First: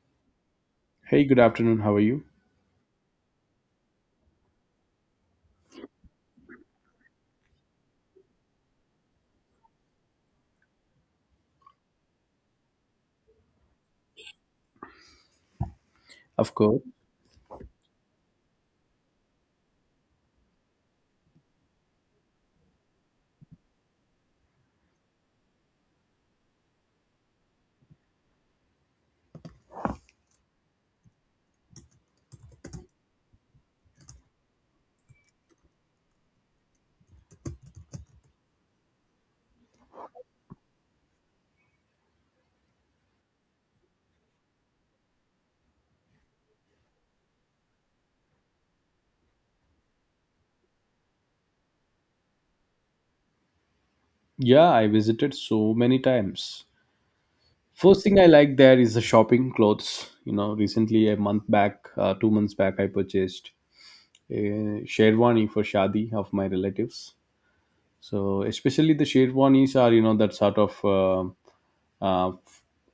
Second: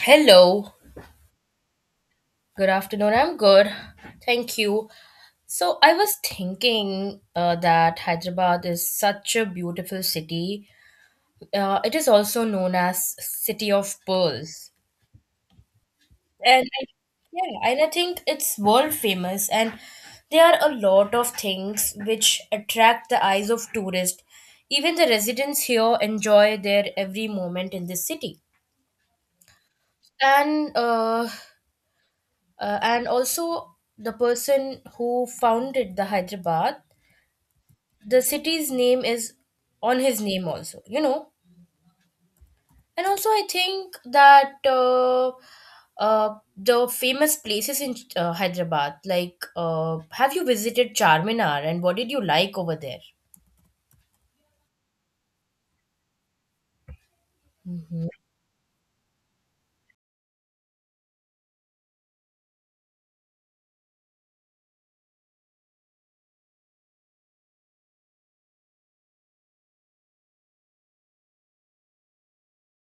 Hello. Hey, good afternoon. How are you? Good afternoon. I'm good. Thank you. So I was thinking that Hyderabad is such a beautiful city. It is also known as City of Pearls. Of And course. I, yeah, and I think it's world famous and there are a lot of things which attract the eyes of tourists. Even the residents here enjoy their every moment in this city. And uh, and also, the person who founded the Hyderabad, the city's name is on his name also. And also, I think that the famous places in Hyderabad, like, have you visited Charminar and what did you like over there? Yeah, I visited so many times. First Mhm. thing I like there is the shopping clothes. You know, recently a month back, 2 months back, I purchased a sherwani for shadi of my relatives. So especially the sherwanis are you know that sort of uh,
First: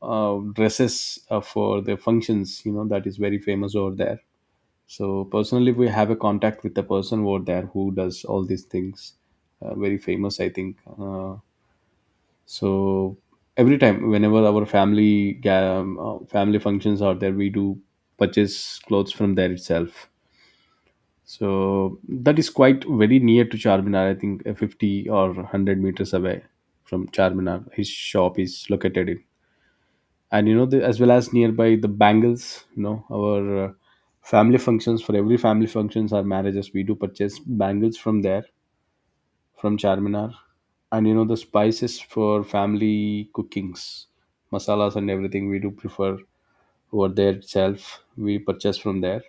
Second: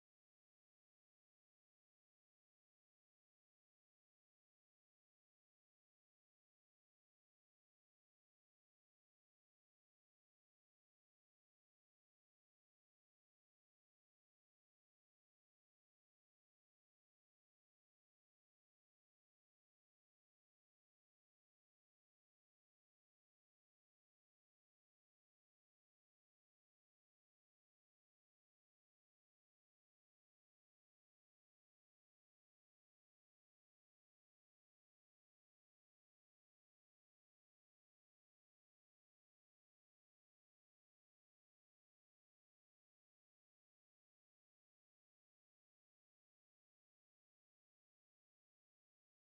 dresses for the functions. You know that is very famous over there. So personally, we have a contact with the person over there who does all these things. Very famous, I think. So every time whenever our family functions are there, we do purchase clothes from there itself, so that is quite very near to Charminar, I think, 50 or 100 meters away from Charminar his shop is located in. And you know the, as well as nearby the bangles, you know, our family functions, for every family functions or marriages, we do purchase bangles from there, from Charminar. And you know the spices for family cookings, masalas and everything, we do prefer over there itself. We purchase from there.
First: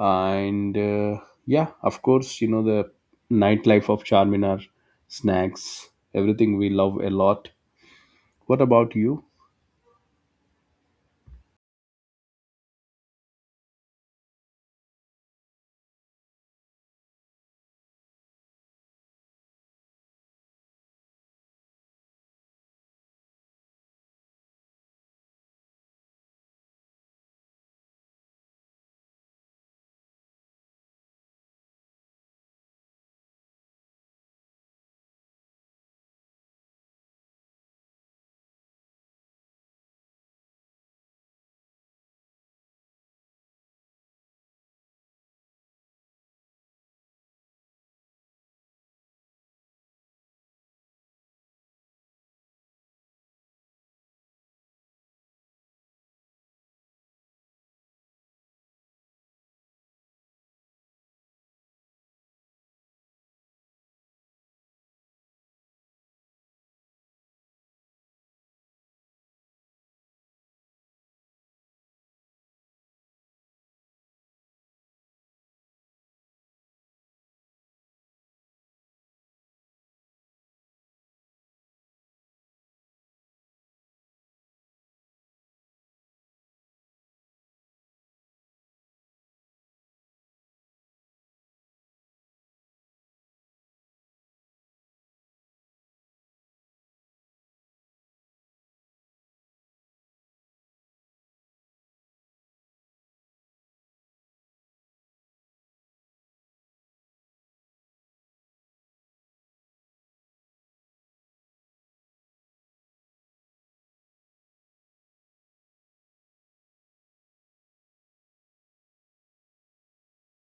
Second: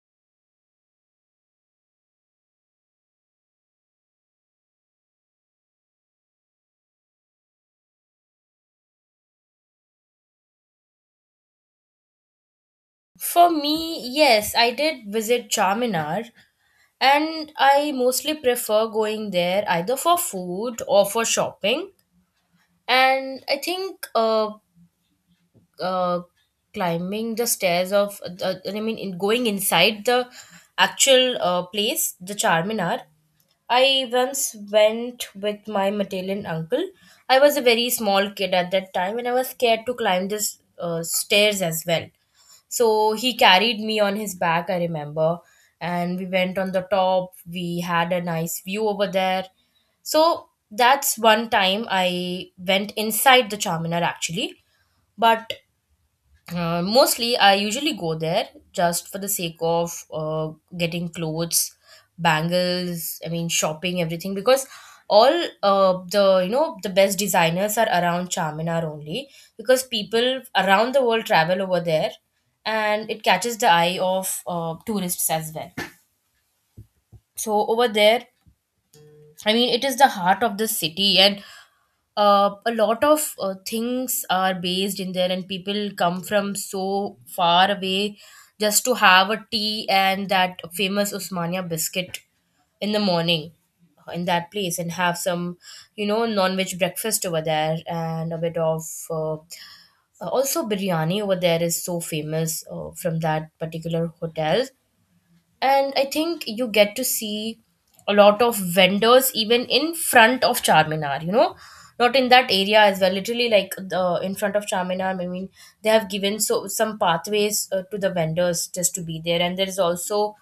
And yeah, of course, you know the nightlife of Charminar, snacks, everything we love a lot. What about you? For me, yes, I did visit Charminar. And I mostly prefer going there either for food or for shopping. And I think uh, climbing the stairs of the, I mean in going inside the actual place, the Charminar. I once went with my Matillion uncle. I was a very small kid at that time and I was scared to climb this stairs as well. So he carried me on his back, I remember, and we went on the top. We had a nice view over there. So that's one time I went inside the Charminar actually. But mostly, I usually go there just for the sake of getting clothes, bangles, I mean, shopping, everything, because all the, you know, the best designers are around Charminar only, because people around the world travel over there and it catches the eye of tourists as well. So, over there, I mean, it is the heart of the city, and a lot of things are based in there and people come from so far away just to have a tea and that famous usmania biscuit in the morning in that place and have some non-veg breakfast over there and a bit of uh, also biryani over there is so famous from that particular hotel. And I think you get to see a lot of vendors even in front of Charminar, not in that area as well, literally, like the in front of Charminar, I mean, they have given so some pathways to the vendors just to be there. And there is also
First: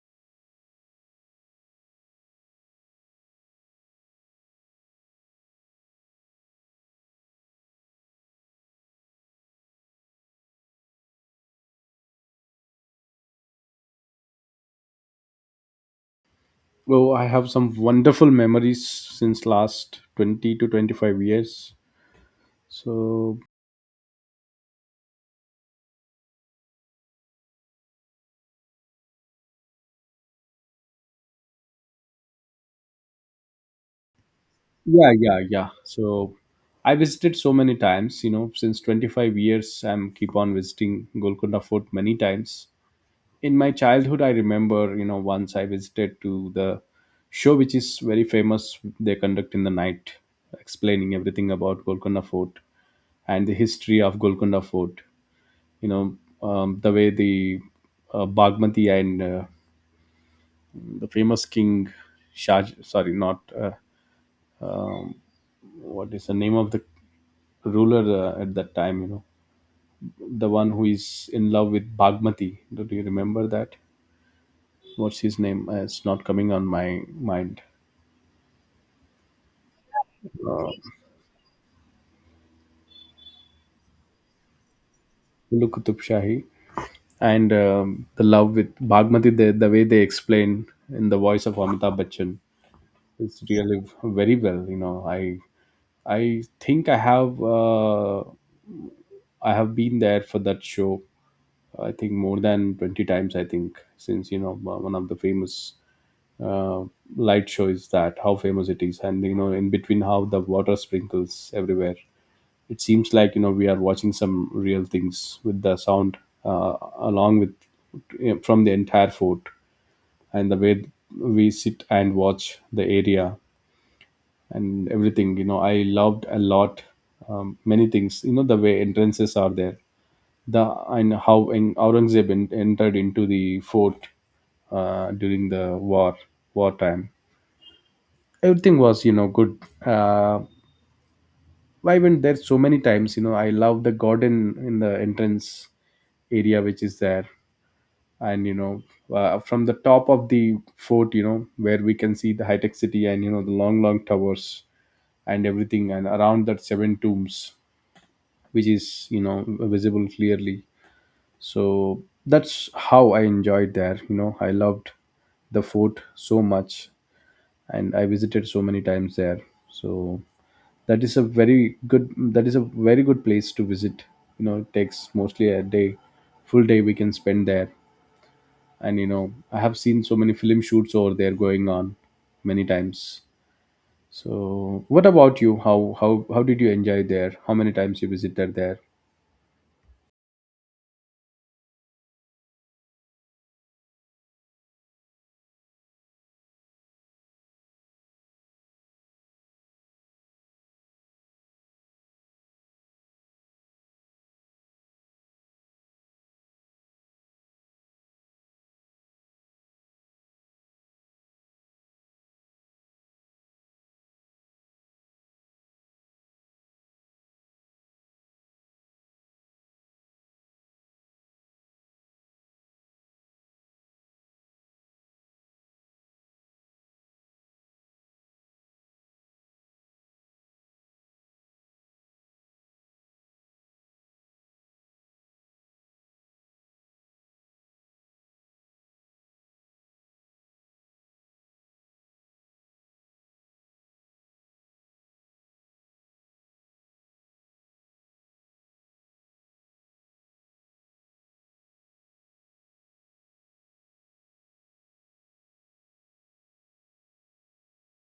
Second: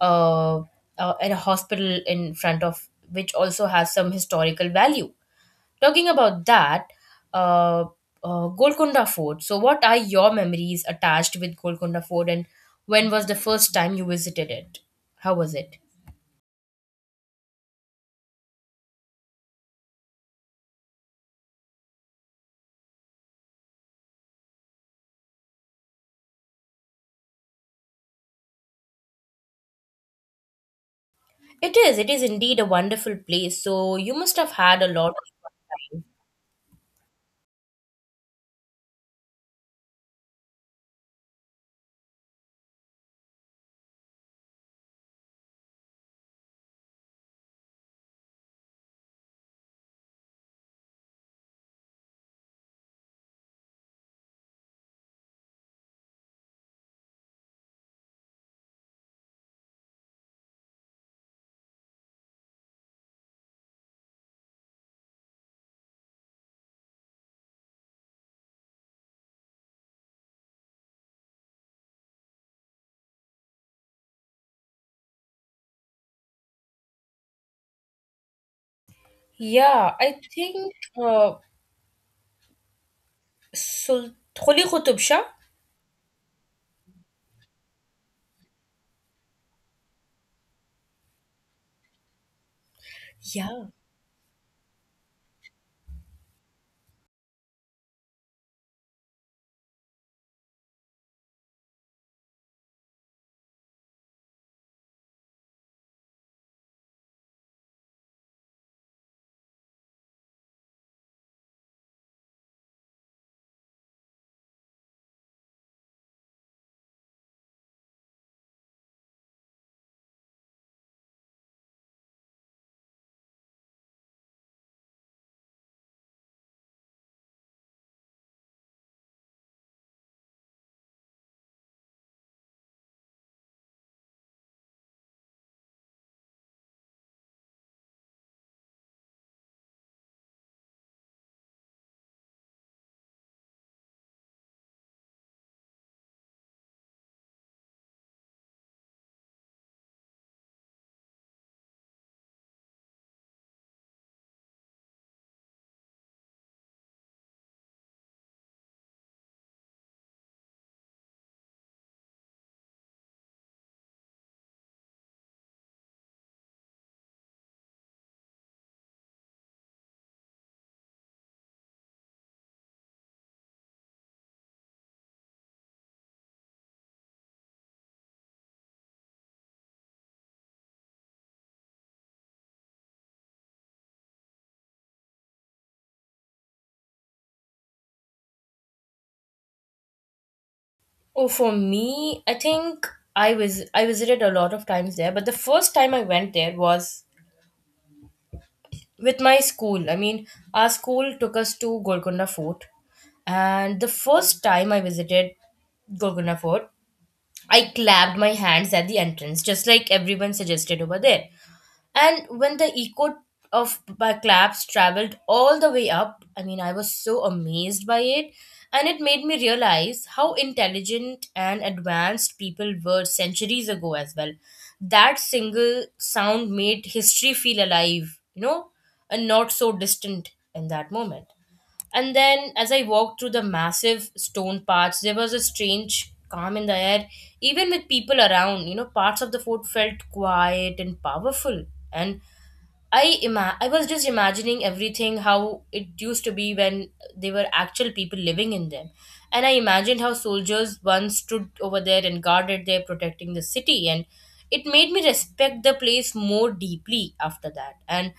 uh, a hospital in front of which also has some historical value. Talking about that, uh, Golconda Fort. So, what are your memories attached with Golconda Fort, and when was the first time you visited it? How was it? Oh, I have some wonderful memories since last 20 to 25 years. So It is. It is indeed a wonderful place. So, you must have had a lot. yeah, yeah, yeah. So I visited so many times, you know, since 25 years I'm keep on visiting Golconda Fort many times. In my childhood I remember, you know, once I visited to the show which is very famous they conduct in the night, explaining everything about Golconda Fort and the history of Golconda Fort, you know. The way the Bagmati and the famous king Shah, sorry, not, what is the name of the ruler at that time, you know, the one who is in love with Bhagmati. Do you remember that? What's his name? It's not coming on my mind. Yeah, I think uh, Holi Qutub Shah. Ulu Kutub Shahi. And the love with Bhagmati, the way they explain in the voice of Amitabh Bachchan, is Yeah. really very well. You know, I think I have been there for that show. I think more than 20 times. I think since you know one of the famous uh, light shows that how famous it is, and you know in between how the water sprinkles everywhere, it seems like you know we are watching some real things with the sound along with you know, from the entire fort, and the way we sit and watch the area and everything, you know, I loved a lot. Many things, you know, the way entrances are there, the and how entered into the fort during the war, wartime, everything was, you know, good. uh, I went there so many times, you know, I love the garden in the entrance area which is there. And you know, from the top of the fort, you know, where we can see the high-tech city, and you know the long long towers and everything, and around that seven tombs which is, you know, visible clearly. So that's how I enjoyed there, you know. I loved the fort so much, and I visited so many times there. So that is a very good place to visit. You know, it takes mostly a day, full day we can spend there, and you know, I have seen so many film shoots over there going on many times. So what about you? How did you enjoy there? How many times you visited there? Oh, for me, I think I visited a lot of times there, but the first time I went there was with my school. I mean, our school took us to Golconda Fort, and the first time I visited Golconda Fort, I clapped my hands at the entrance, just like everyone suggested over there. And when the echo of my claps traveled all the way up, I mean, I was so amazed by it. And it made me realize how intelligent and advanced people were centuries ago as well. That single sound made history feel alive, and not so distant in that moment. And then, as I walked through the massive stone paths, there was a strange calm in the air, even with people around. You know, parts of the fort felt quiet and powerful. And I was just imagining everything how it used to be when there were actual people living in them. And I imagined how soldiers once stood over there and guarded there, protecting the city. And it made me respect the place more deeply after that. And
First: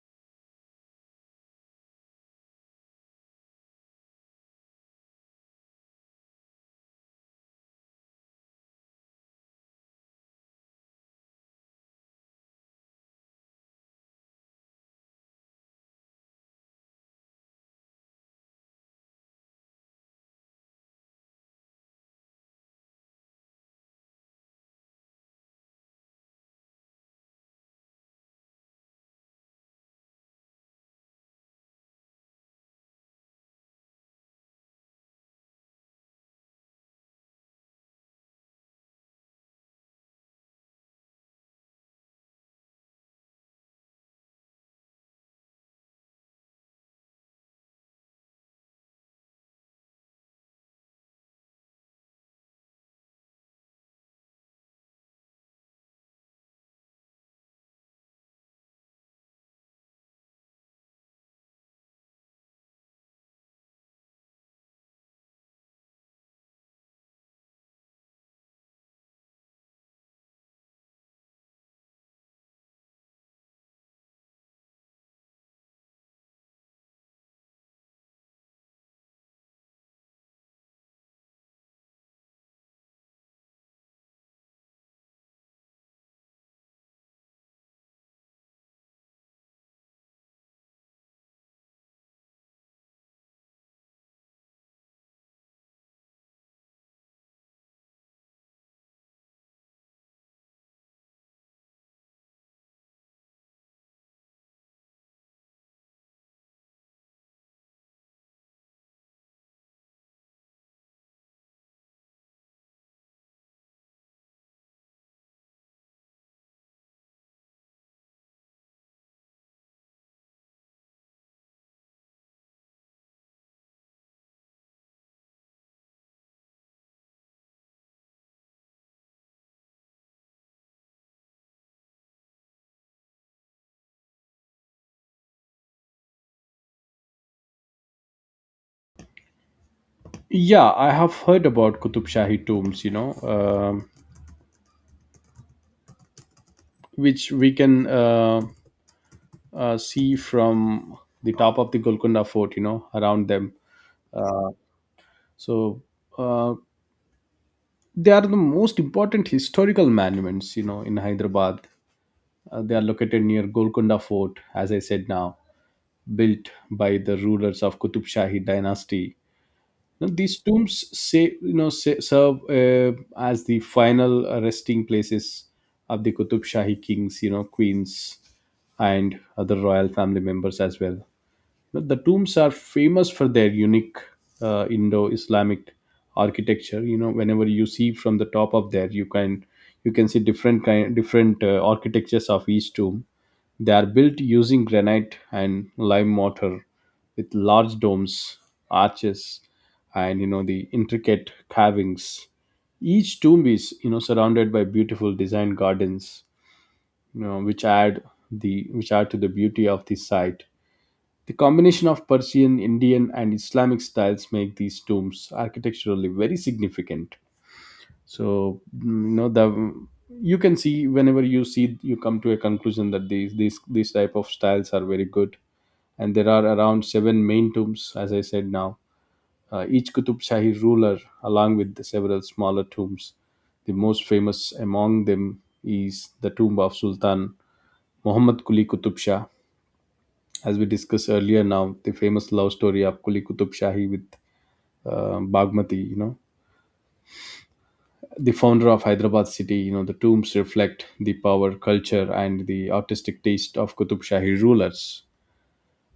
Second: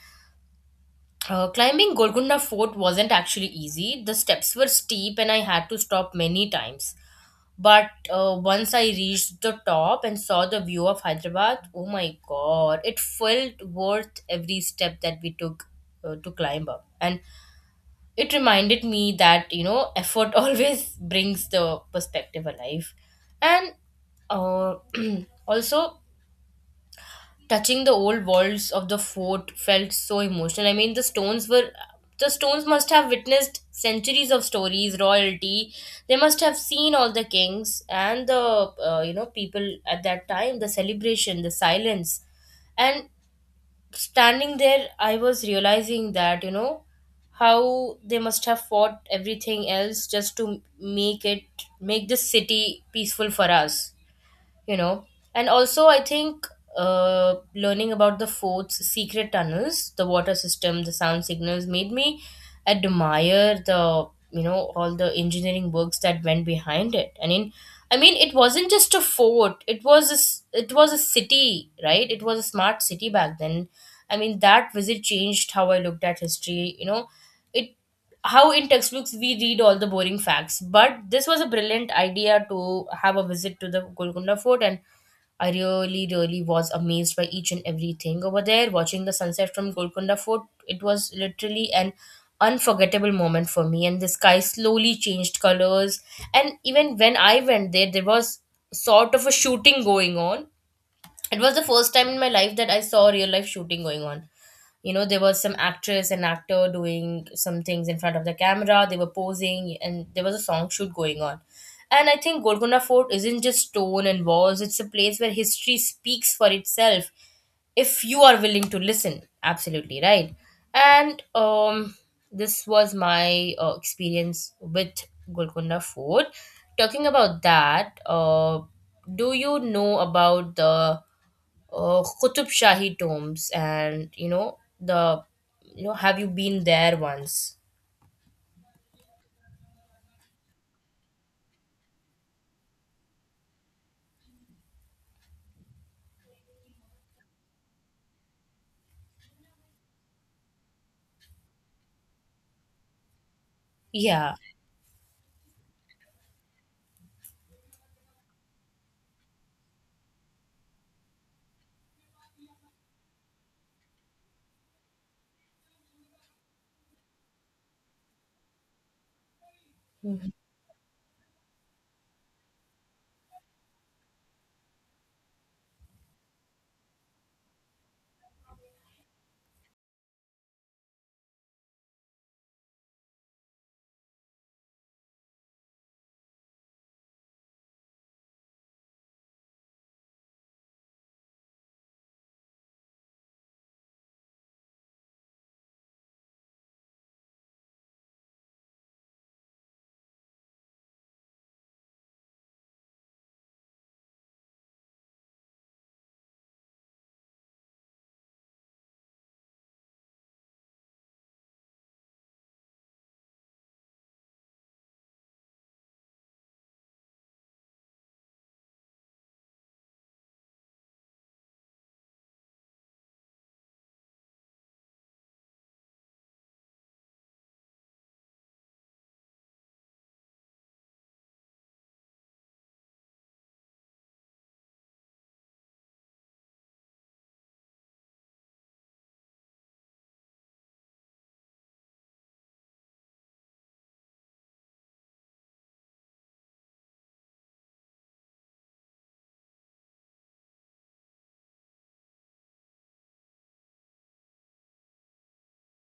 climbing Golconda Fort wasn't actually easy. The steps were steep and I had to stop many times. But once I reached the top and saw the view of Hyderabad, oh my god, it felt worth every step that we took to climb up. And it reminded me that, effort always brings the perspective alive. And uh, also, touching the old walls of the fort felt so emotional. I mean, the stones must have witnessed centuries of stories, royalty. They must have seen all the kings and the people at that time, the celebration, the silence, and standing there, I was realizing that how they must have fought everything else just to make this city peaceful for us you know and also I think learning about the fort's secret tunnels, the water system, the sound signals made me admire the you know all the engineering works that went behind it, I mean, it wasn't just a fort, it was it was a city, right? It was a smart city back then. I mean, that visit changed how I looked at history you know it How in textbooks we read all the boring facts, but this was a brilliant idea to have a visit to the Golconda Fort. And I really, really was amazed by each and everything over there. Watching the sunset from Golconda Fort, it was literally an unforgettable moment for me. And the sky slowly changed colors. And even when I went there, there was sort of a shooting going on. It was the first time in my life that I saw real life shooting going on. There was some actress and actor doing some things in front of the camera. They were posing and there was a song shoot going on. And I think Golconda Fort isn't just stone and walls, it's a place where history speaks for itself if you are willing to listen. Absolutely right. And this was my experience with Golconda Fort. Talking about that, do you know about the Qutub Shahi tombs? And you know the you know have you been there once? Yeah, I have heard about Kutub Shahi tombs, you know. um which we can see from the top of the Golconda Fort, you know, around them. Yeah. uh, so uh, they are the most important historical monuments, you know, in Hyderabad. They are located near Golconda Fort, as I said now, built by the rulers of Qutub Shahi dynasty. Now, Mhm. these tombs say you know say, serve as the final resting places of the Qutub Shahi kings, you know, queens, and other royal family members as well. The tombs are famous for their unique Indo-Islamic architecture. You know, whenever you see from the top of there, you can see different kind, different architectures of each tomb. They are built using granite and lime mortar with large domes, arches, and you know the intricate carvings. Each tomb is, you know, surrounded by beautiful design gardens, you know, which add to the beauty of the site. The combination of Persian, Indian, and Islamic styles make these tombs architecturally very significant. So you know the, you can see whenever you see you come to a conclusion that these type of styles are very good. And there are around seven main tombs, as I said now. Each Qutub Shahi ruler, along with the several smaller tombs, the most famous among them is the tomb of Sultan Muhammad Quli Qutub Shah, as we discussed earlier, now the famous love story of Kuli Kutub Shahi with Bagmati, you know, the founder of Hyderabad city. You know, the tombs reflect the power, culture, and the artistic taste of Kutub Shahi rulers.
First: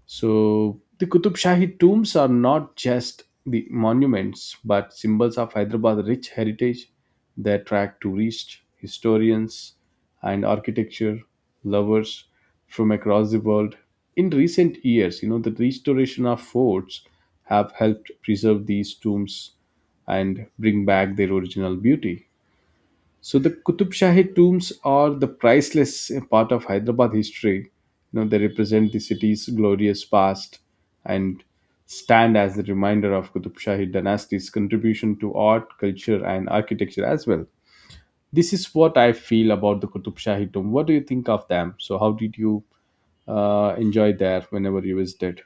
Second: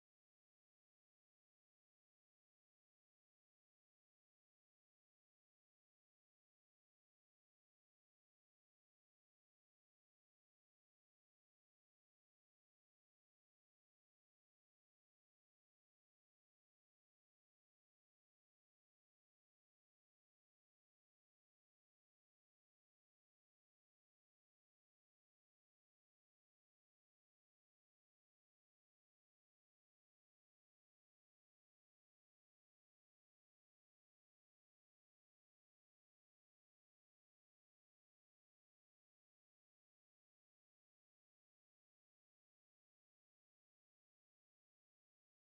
So the Qutub Shahi tombs are not just the monuments but symbols of Hyderabad's rich heritage. They attract tourists, historians, and architecture lovers from across the world. In recent years, you know, the restoration of forts have helped preserve these tombs and bring back their original beauty. So the Qutub Shahi tombs are the priceless part of Hyderabad history. You know, they represent the city's glorious past and stand as a reminder of Qutub Shahi dynasty's contribution to art, culture, and architecture as well. This is what I feel about the Qutub Shahi tomb. What do you think of them? So how did you enjoy there whenever you visited?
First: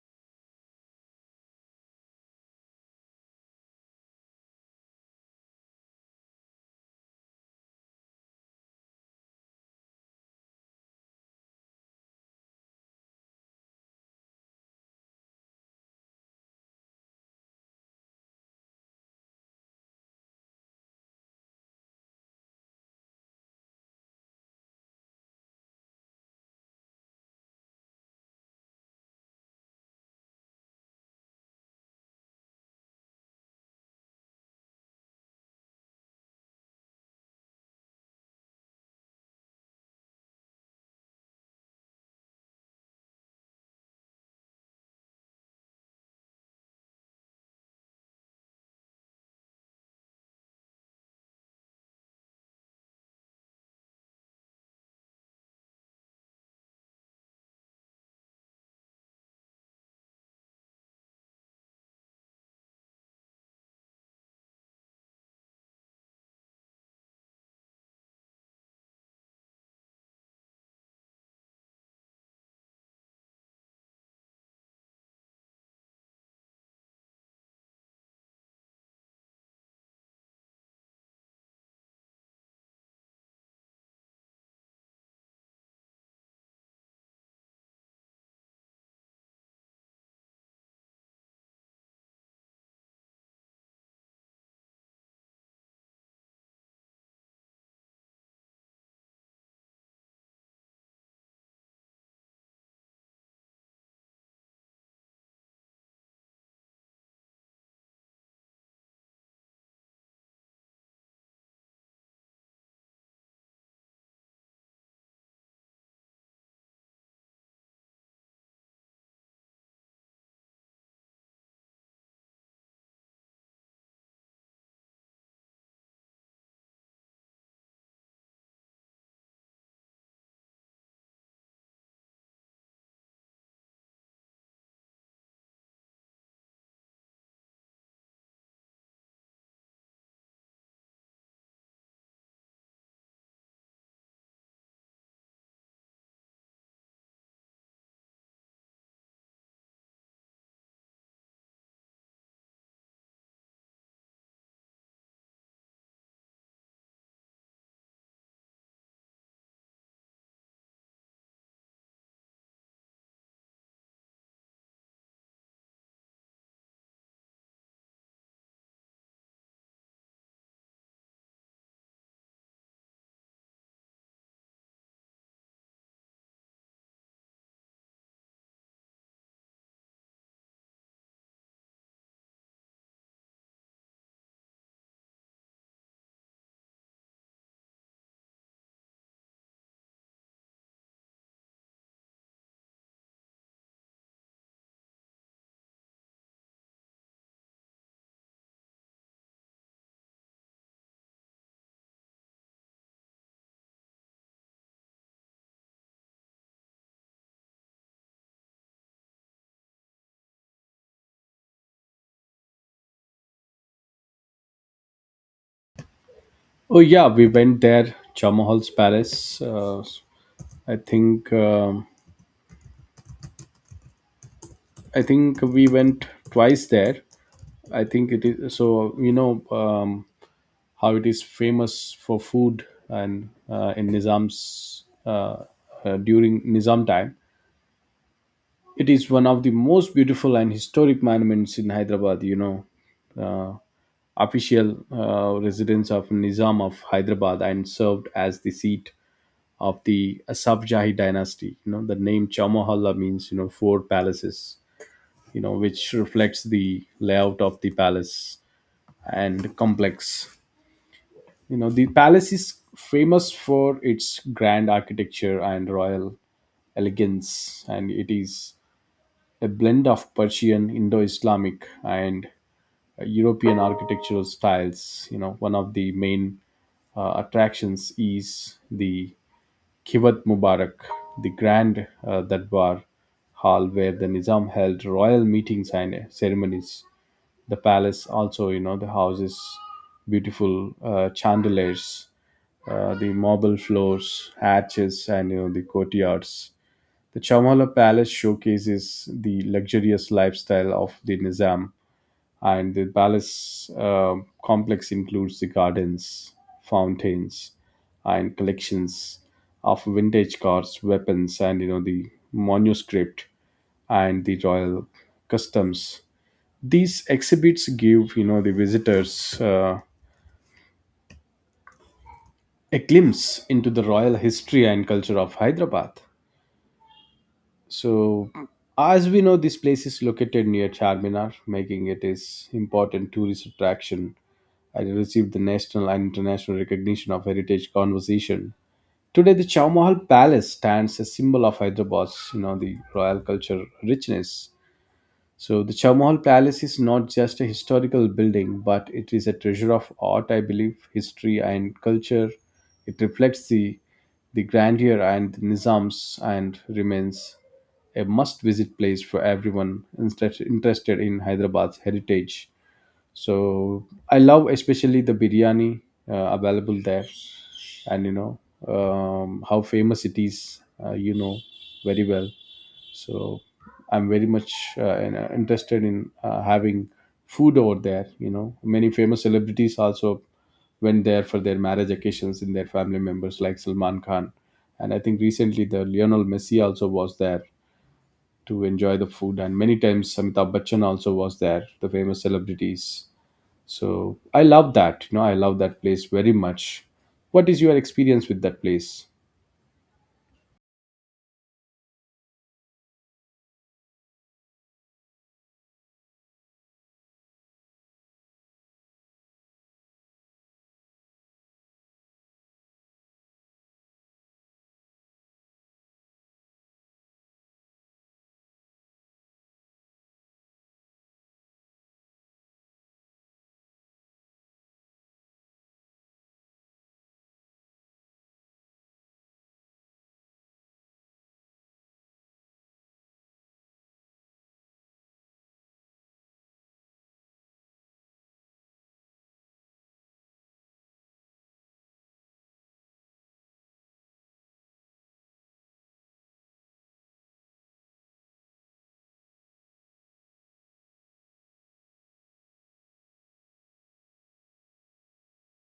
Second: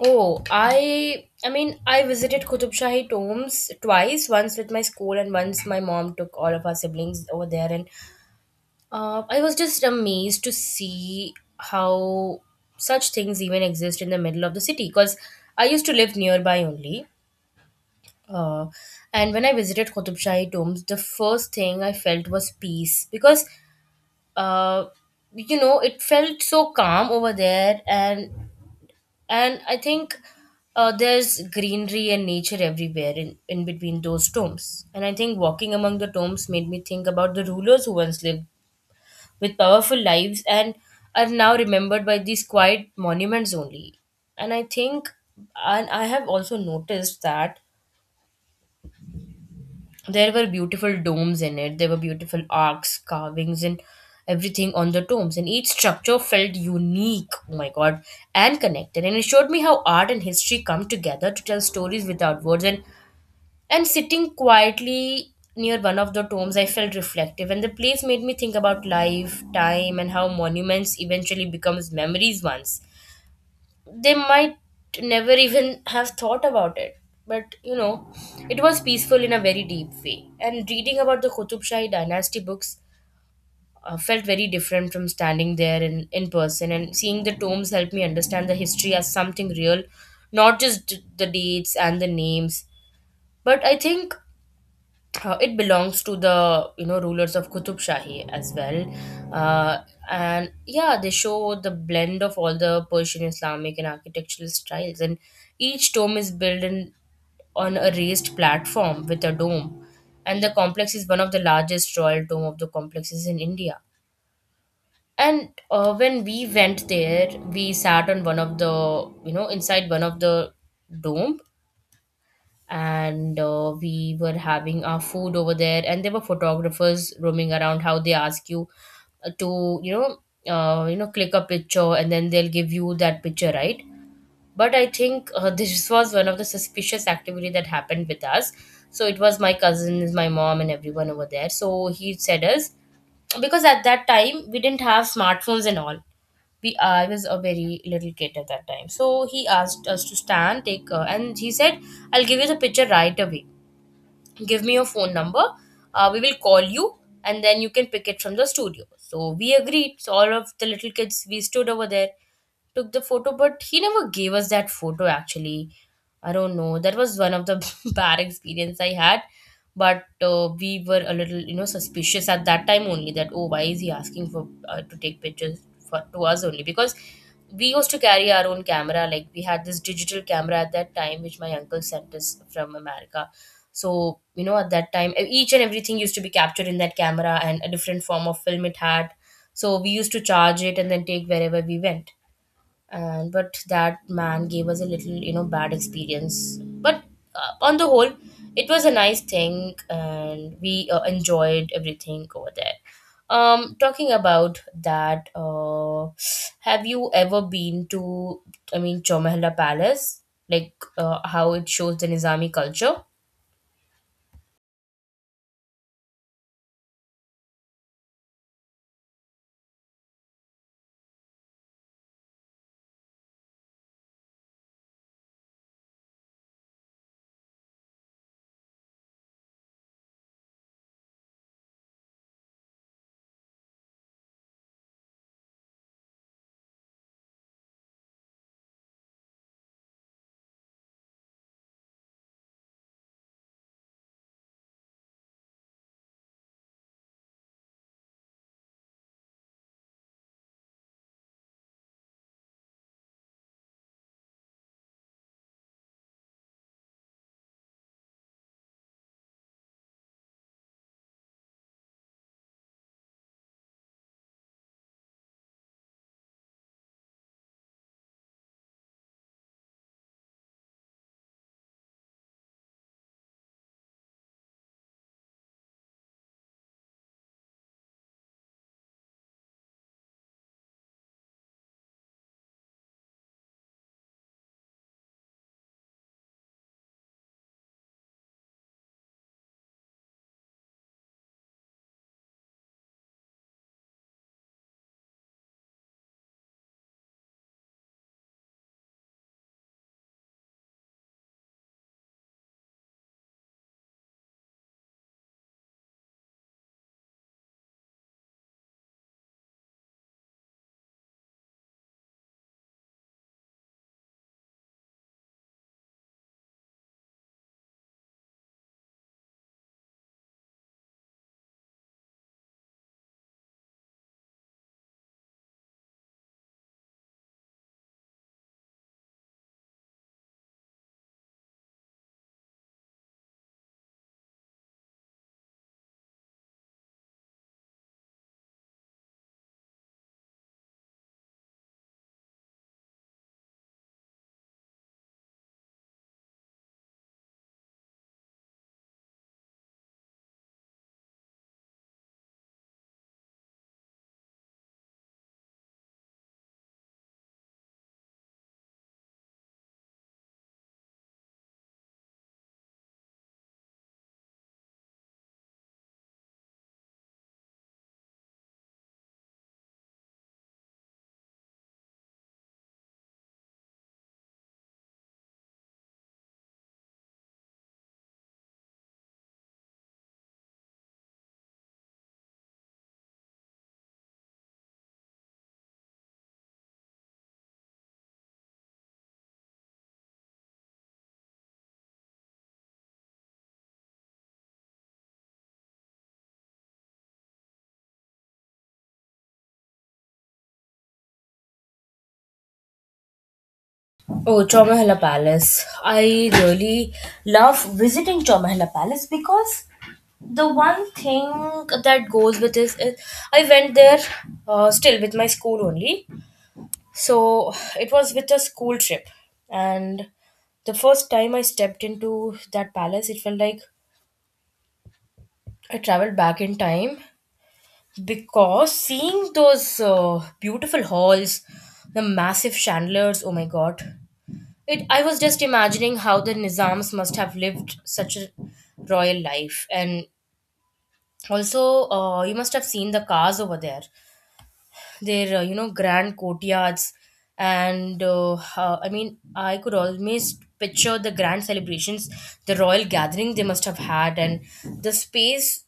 Oh, I mean I visited Qutub Shahi tombs twice, once with my school and once my mom took all of our siblings over there. And I was just amazed to see how such things even exist in the middle of the city because I used to live nearby only. Uh, and when I visited Qutub Shahi tombs, the first thing I felt was peace because uh, it felt so calm over there. And I think there's greenery and nature everywhere in between those tombs. And I think walking among the tombs made me think about the rulers who once lived with powerful lives and are now remembered by these quiet monuments only. And I think and I have also noticed that there were beautiful domes in it, there were beautiful arcs, carvings, and everything on the tombs. And each structure felt unique, oh my god, and connected. And it showed me how art and history come together to tell stories without words. And sitting quietly near one of the tombs, I felt reflective. And the place made me think about life, time, and how monuments eventually becomes memories once they might never even have thought about it. But you know, it was peaceful in a very deep way. And reading about the Qutub Shahi dynasty books felt very different from standing there in person. And seeing the tombs helped me understand the history as something real, not just the dates and the names. But I think it belongs to the rulers of Qutub Shahi as well, uh, and yeah, they show the blend of all the Persian Islamic and architectural styles, and each tomb is built on a raised platform with a dome, and the complex is one of the largest royal tomb of the complexes in India. And when we went there, we sat on one of the you know inside one of the dome and we were having our food over there and there were photographers roaming around how they ask you to click a picture, and then they'll give you that picture, right? But I think this was one of the suspicious activity that happened with us. So it was my cousins, my mom and everyone over there. So he said us because at that time we didn't have smartphones and all. We I was a very little kid at that time. So he asked us to stand, take, and he said, "I'll give you the picture right away. Give me your phone number. We will call you, and then you can pick it from the studio." So we agreed. So all of the little kids we stood over there, took the photo, but he never gave us that photo actually. I don't know. That was one of the bad experience I had. But we were a little, you know, suspicious at that time only that oh, why is he asking for to take pictures for to us only? Because we used to carry our own camera. Like we had this digital camera at that time, which my uncle sent us from America. So you know, at that time, each and everything used to be captured in that camera, and a different form of film it had. So we used to charge it and then take wherever we went and but that man gave us a little, you know, bad experience. But on the whole, it was a nice thing, and we enjoyed everything over there. Talking about that, have you ever been to, I mean, Chowmahalla Palace, like how it shows the Nizami culture? Oh yeah, we went there, Chamahal's Palace. I think um I think we went twice there. I think it is so. You know, how it is famous for food, and in Nizam's during Nizam time, it is one of the most beautiful and historic monuments in Hyderabad. You know, uh, official residence of Nizam of Hyderabad, and served as the seat of the Asafjahi dynasty. You know, the name Chamahalla means, you know, four palaces, you know, which reflects the layout of the palace and complex. You know, the palace is famous for its grand architecture and royal elegance, and it is a blend of Persian, Indo Islamic, and European architectural styles. You know, one of the main attractions is the Kivat Mubarak, the grand Darbar hall where the Nizam held royal meetings and ceremonies. The palace also, you know, the houses beautiful chandeliers, the marble floors, hatches, and you know the courtyards. The Chamala Palace showcases the luxurious lifestyle of the Nizam, and the palace complex includes the gardens, fountains, and collections of vintage cars, weapons, and you know the manuscript and the royal customs. These exhibits give, you know, the visitors a glimpse into the royal history and culture of Hyderabad. So, as we know, this place is located near Charminar, making it is important tourist attraction, and it received the national and international recognition of heritage conservation. Today, the Chowmahal Palace stands as symbol of Hyderabad's, you know, the royal culture richness. So the Chamol Palace is not just a historical building, but it is a treasure of art, I believe, history, and culture. It reflects the grandeur and the Nizams, and remains a must-visit place for everyone interested in Hyderabad's heritage. So I love especially the biryani available there, and you know, how famous it is. You know very well. So I'm very much interested in having food over there. You know, many famous celebrities also went there for their marriage occasions in their family members, like Salman Khan, and I think recently the Lionel Messi also was there to enjoy the food, and many times Amitabh Bachchan also was there, the famous celebrities. So I love that, you know, I love that place very much. What is your experience with that place? Oh, Chowmahalla Palace. I really love visiting Chowmahalla Palace because the one thing that goes with this is I went there still with my school only. So it was with a school trip. And the first time I stepped into that palace, it felt like I traveled back in time, because seeing those beautiful halls, the massive chandeliers, oh my god, it I was just imagining how the Nizams must have lived such a royal life. And also, you must have seen the cars over there, their, you know, grand courtyards. And I mean, I could always picture the grand celebrations, the royal gathering they must have had. And the space,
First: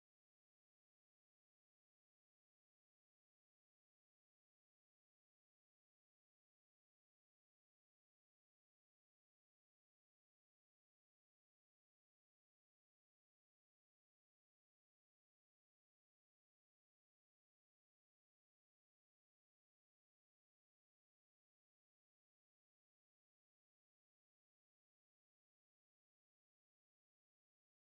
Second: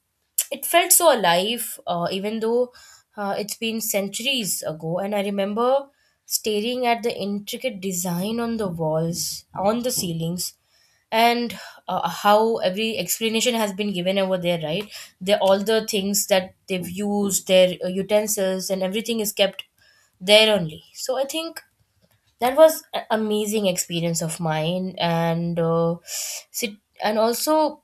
it felt so alive, even though it's been centuries ago. And I remember staring at the intricate design on the walls, on the ceilings. And how every explanation has been given over there, right? They, all the things that they've used, their utensils and everything, is kept there only. So I think that was an amazing experience of mine. And sit and also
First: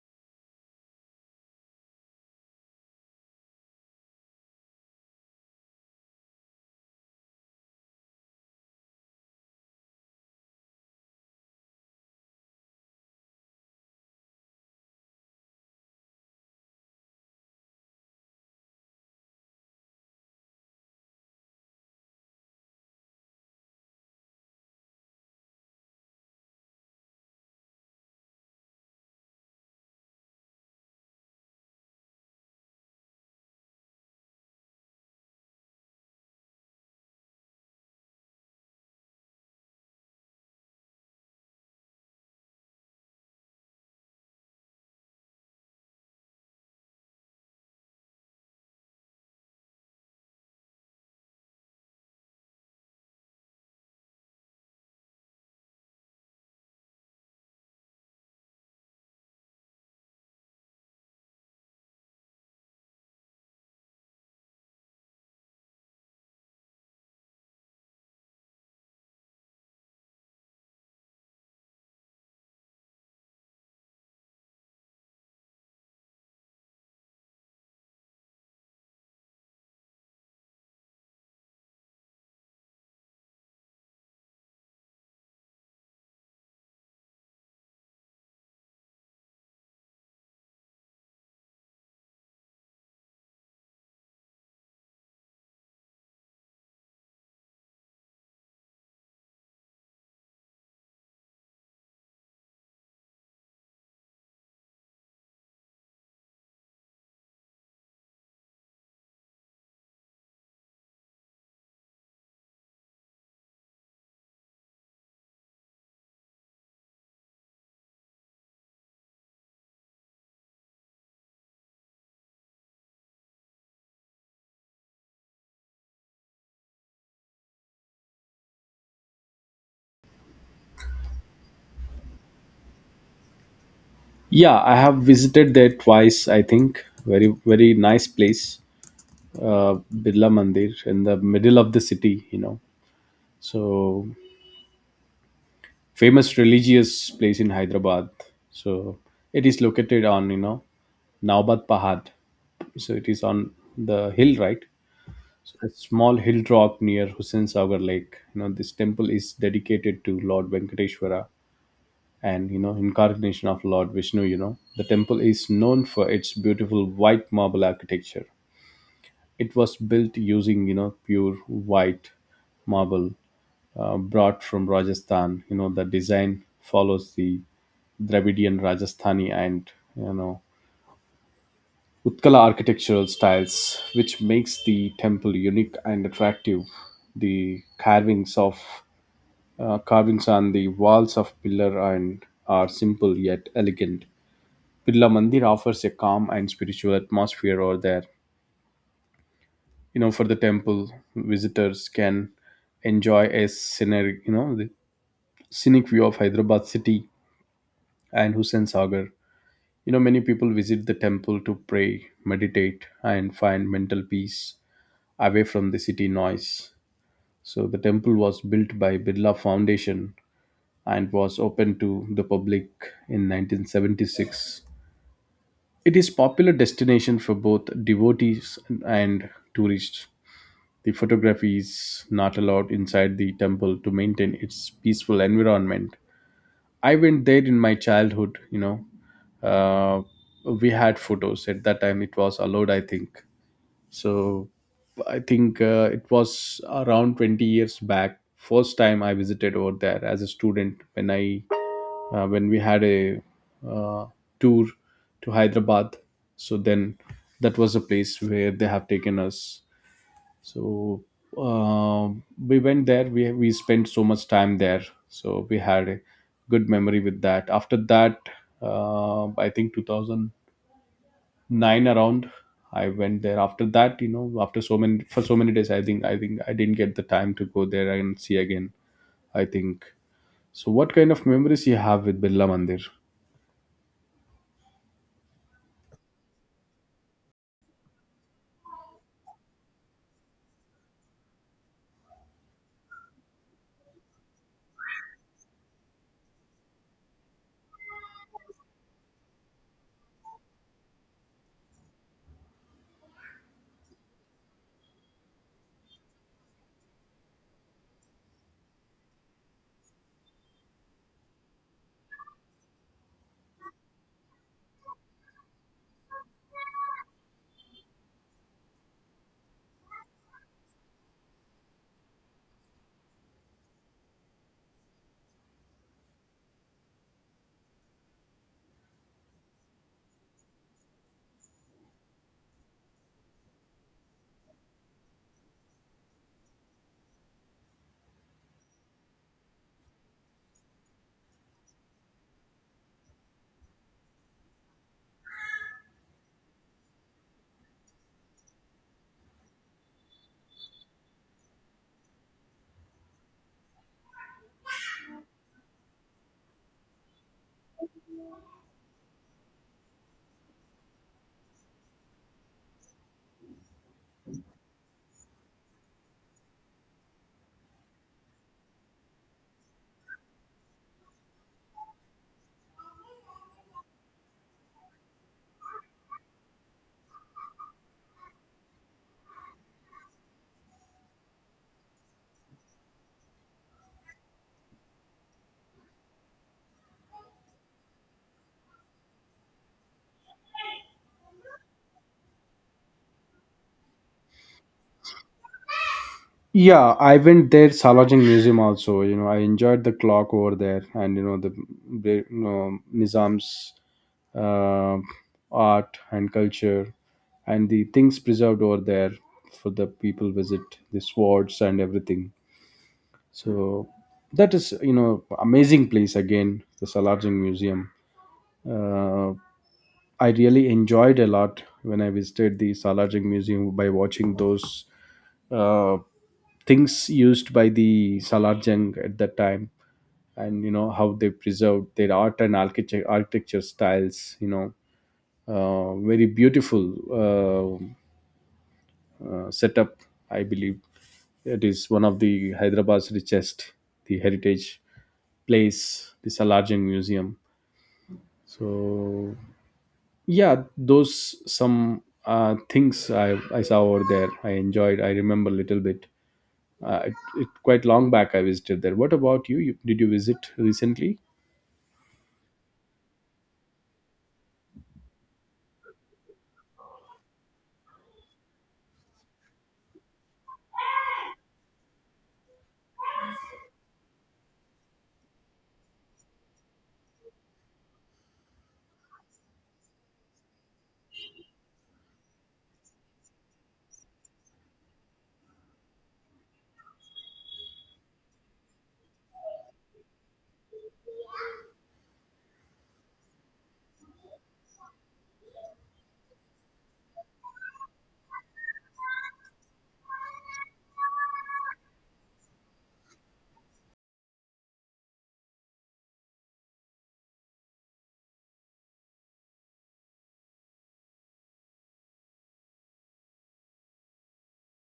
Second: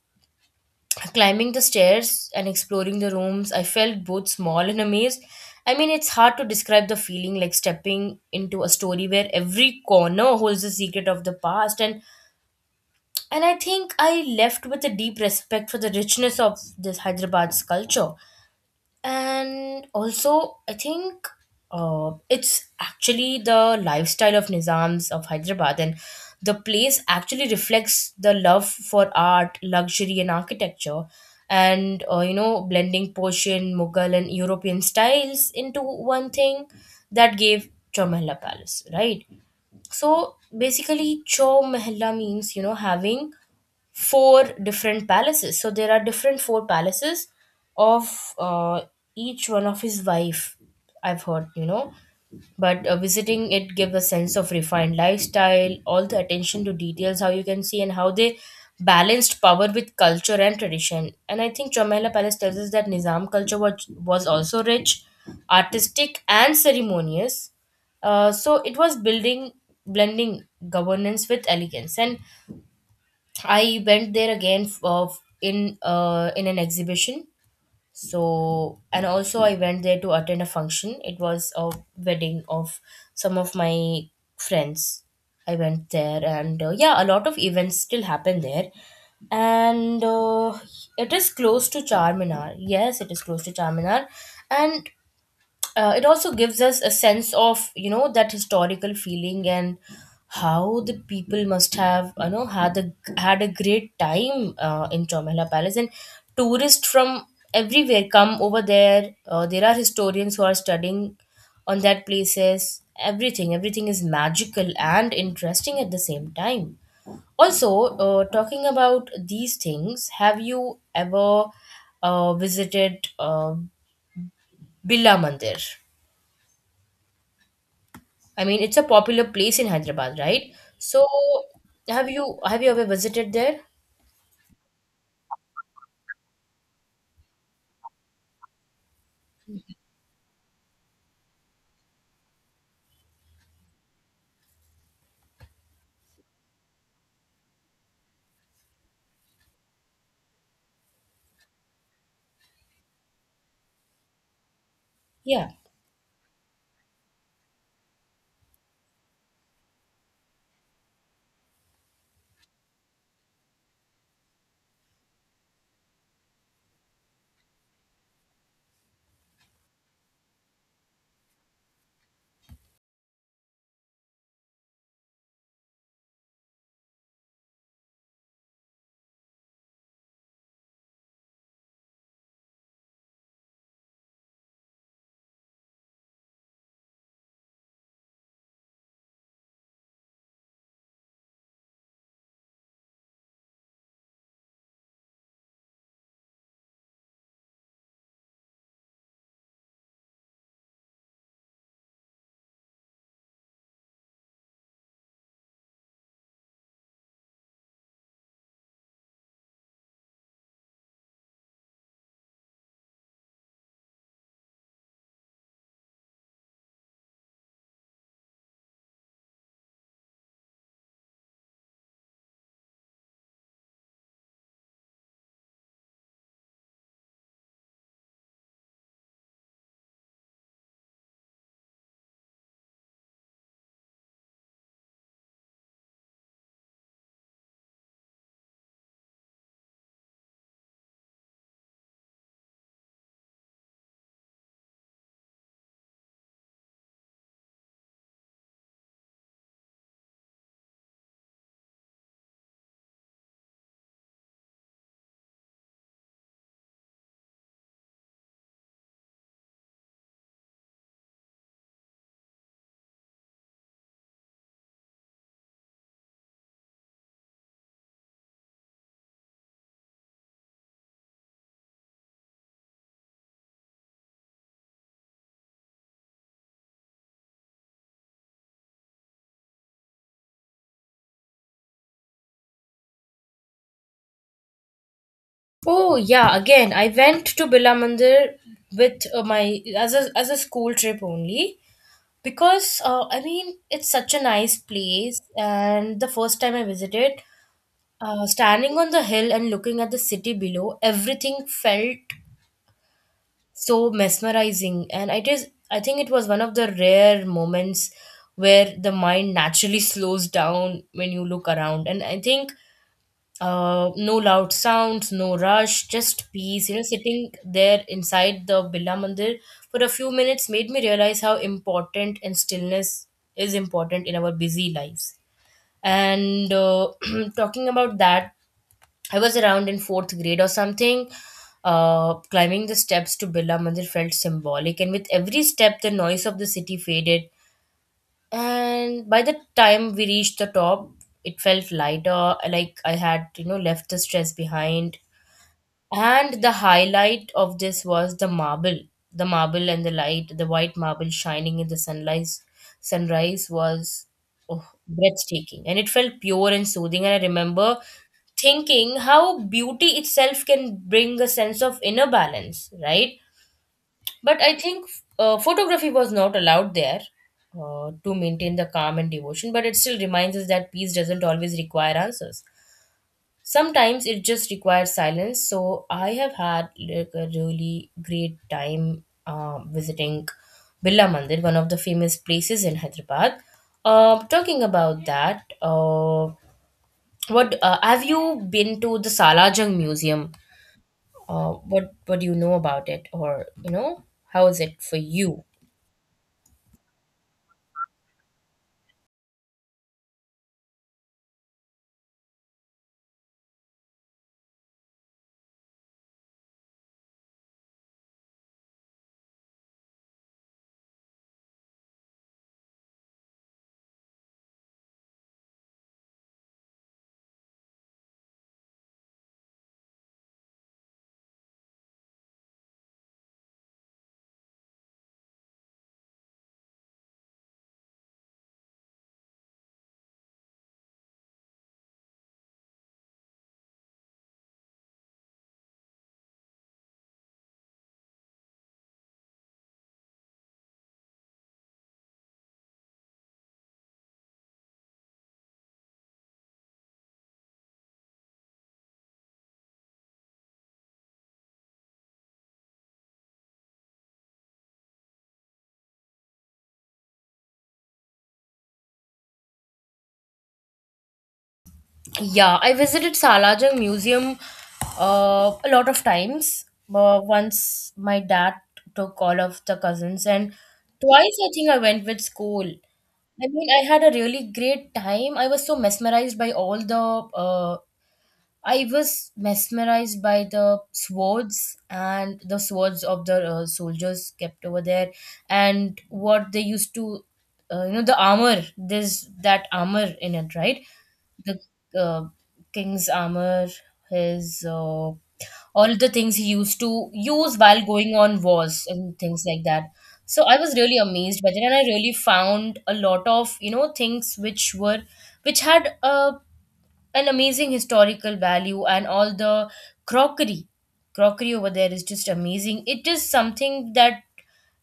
climbing the stairs and exploring the rooms, I felt both small and amazed. I mean, it's hard to describe the feeling, like stepping into a story where every corner holds the secret of the past. And I think I left with a deep respect for the richness of this Hyderabad's culture. And also, I think it's actually the lifestyle of Nizams of Hyderabad, and the place actually reflects the love for art, luxury, and architecture. And you know, blending Persian, Mughal, and European styles into one thing, that gave Chowmahla Palace, right? So basically, Chowmahla means, you know, having four different palaces. So there are different four palaces of each one of his wife, I've heard, you know. But visiting it gives a sense of refined lifestyle, all the attention to details, how you can see, and how they balanced power with culture and tradition. And I think Chomela Palace tells us that Nizam culture was also rich, artistic, and ceremonious. So it was building, blending governance with elegance. And I went there again of in an exhibition. So, and also I went there to attend a function. It was a wedding of some of my friends. I went there, and yeah, a lot of events still happen there. And it is close to Charminar. Yes, it is close to Charminar. And it also gives us a sense of, you know, that historical feeling, and how the people must have, you know, had a great time in Chomela Palace. And tourists from everywhere come over there. There are historians who are studying on that places. Everything, everything is magical and interesting at the same time. Also, talking about these things, have you ever visited, Billa Mandir? I mean, it's a popular place in Hyderabad, right? So, have you ever visited there? Yeah, I have visited there twice, I think. Very very nice place. uh, Birla Mandir in the middle of the city, you know. So famous religious place in Hyderabad. So it is located on, you know, Naobat Pahad. So it is on the hill, right? Yeah. So, a small hill drop near Hussain Sagar Lake. You know, this temple is dedicated to Lord Venkateshwara and, you know, incarnation of Lord Vishnu, you know. The temple is known for its beautiful white marble architecture. It was built using, you know, pure white marble brought from Rajasthan. You know, the design follows the Dravidian, Rajasthani, and you know Utkala architectural styles, which makes the temple unique and attractive. The carvings of carvings on the walls of pillar and are simple yet elegant. Birla Mandir offers a calm and spiritual atmosphere over there. You know, for the temple, visitors can enjoy a scenic, you know, the scenic view of Hyderabad city and Hussain Sagar. You know, many people visit the temple to pray, meditate, and find mental peace away from the city noise. So, the temple was built by Birla Foundation and was opened to the public in 1976. It is popular destination for both devotees and tourists. The photography is not allowed inside the temple to maintain its peaceful environment. I went there in my childhood, you know. uh, we had photos at that time, it was allowed I think. So I think it was around 20 years back first time I visited over there as a student, when I when we had a uh, tour to Hyderabad. So then that was a place where they have taken us. So um we went there, we spent so much time there, so we had a good memory with that. After that I think 2000 nine around I went there. After that, you know, after so many, for so many days, I think I didn't get the time to go there and see again, I think. So what kind of memories you have with Birla Mandir? Oh yeah, again, I went to Birla Mandir with my as a school trip only, because I mean, it's such a nice place. And the first time I visited, standing on the hill and looking at the city below, everything felt so mesmerizing. And it is, I think it was one of the rare moments where the mind naturally slows down when you look around. And I think no loud sounds, no rush, just peace, you know. Sitting there inside the Billa Mandir for a few minutes made me realize how important, and stillness is important in our busy lives. And talking about that, I was around in fourth grade or something. Climbing the steps to Birla Mandir felt symbolic, and with every step, the noise of the city faded. And by the time we reached the top, it felt lighter, like I had, you know, left the stress behind. And the highlight of this was the marble. The marble and the light, the white marble shining in the sunrise was, oh, breathtaking. And it felt pure and soothing. And I remember thinking how beauty itself can bring a sense of inner balance, right? But I think photography was not allowed there, to maintain the calm and devotion, but it still reminds us that peace doesn't always require answers. Sometimes it just requires silence. So I have had like a really great time visiting Birla Mandir, one of the famous places in Hyderabad. Talking about that, what have you been to the Salajung Museum? What do you know about it, or you know, how is it for you? Yeah, I went there, Salajing museum also. You know, I enjoyed the clock over there, and you know the you know, Nizam's uh, art and culture, and the things preserved over there for the people visit, the swords and everything. So that is, you know, amazing place again, the Salarjung Museum. Uh, I really enjoyed a lot when I visited the Salarjung Museum by watching those uh, things used by the Salarjung at that time, and you know how they preserved their art and architecture styles. You know, very beautiful setup. I believe it is one of the Hyderabad's richest the heritage place, this larger museum. So yeah those some things I saw over there, I enjoyed. I remember a little bit. It, it quite long back I visited there. What about you, did, you visit recently? Yeah, I visited Salajang Museum a lot of times. Once my dad took all of the cousins, and twice I think I went with school. I mean, I had a really great time. I was so mesmerized by all the uh, I was mesmerized by the swords and the swords of the soldiers kept over there, and what they used to, you know, the armor. There's that armor in it, right? The uh, king's armor, his all the things he used to use while going on wars and things like that. So I was really amazed by that, and I really found a lot of, you know, things which were, which had a an amazing historical value. And all the crockery crockery over there is just amazing. It is something that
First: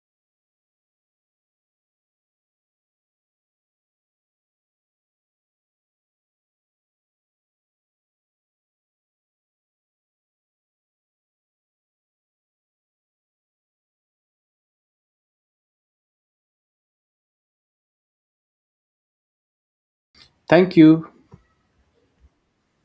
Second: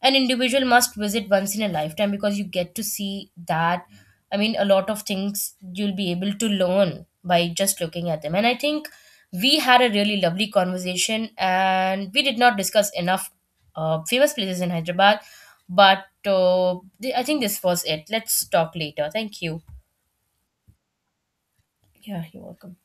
an individual must visit once in a lifetime, because you get to see that. I mean, a lot of things you'll be able to learn by just looking at them. And I think we had a really lovely conversation, and we did not discuss enough famous places in Hyderabad. But uh, I think this was it. Let's talk later. Thank you. Thank you. Yeah, you're welcome.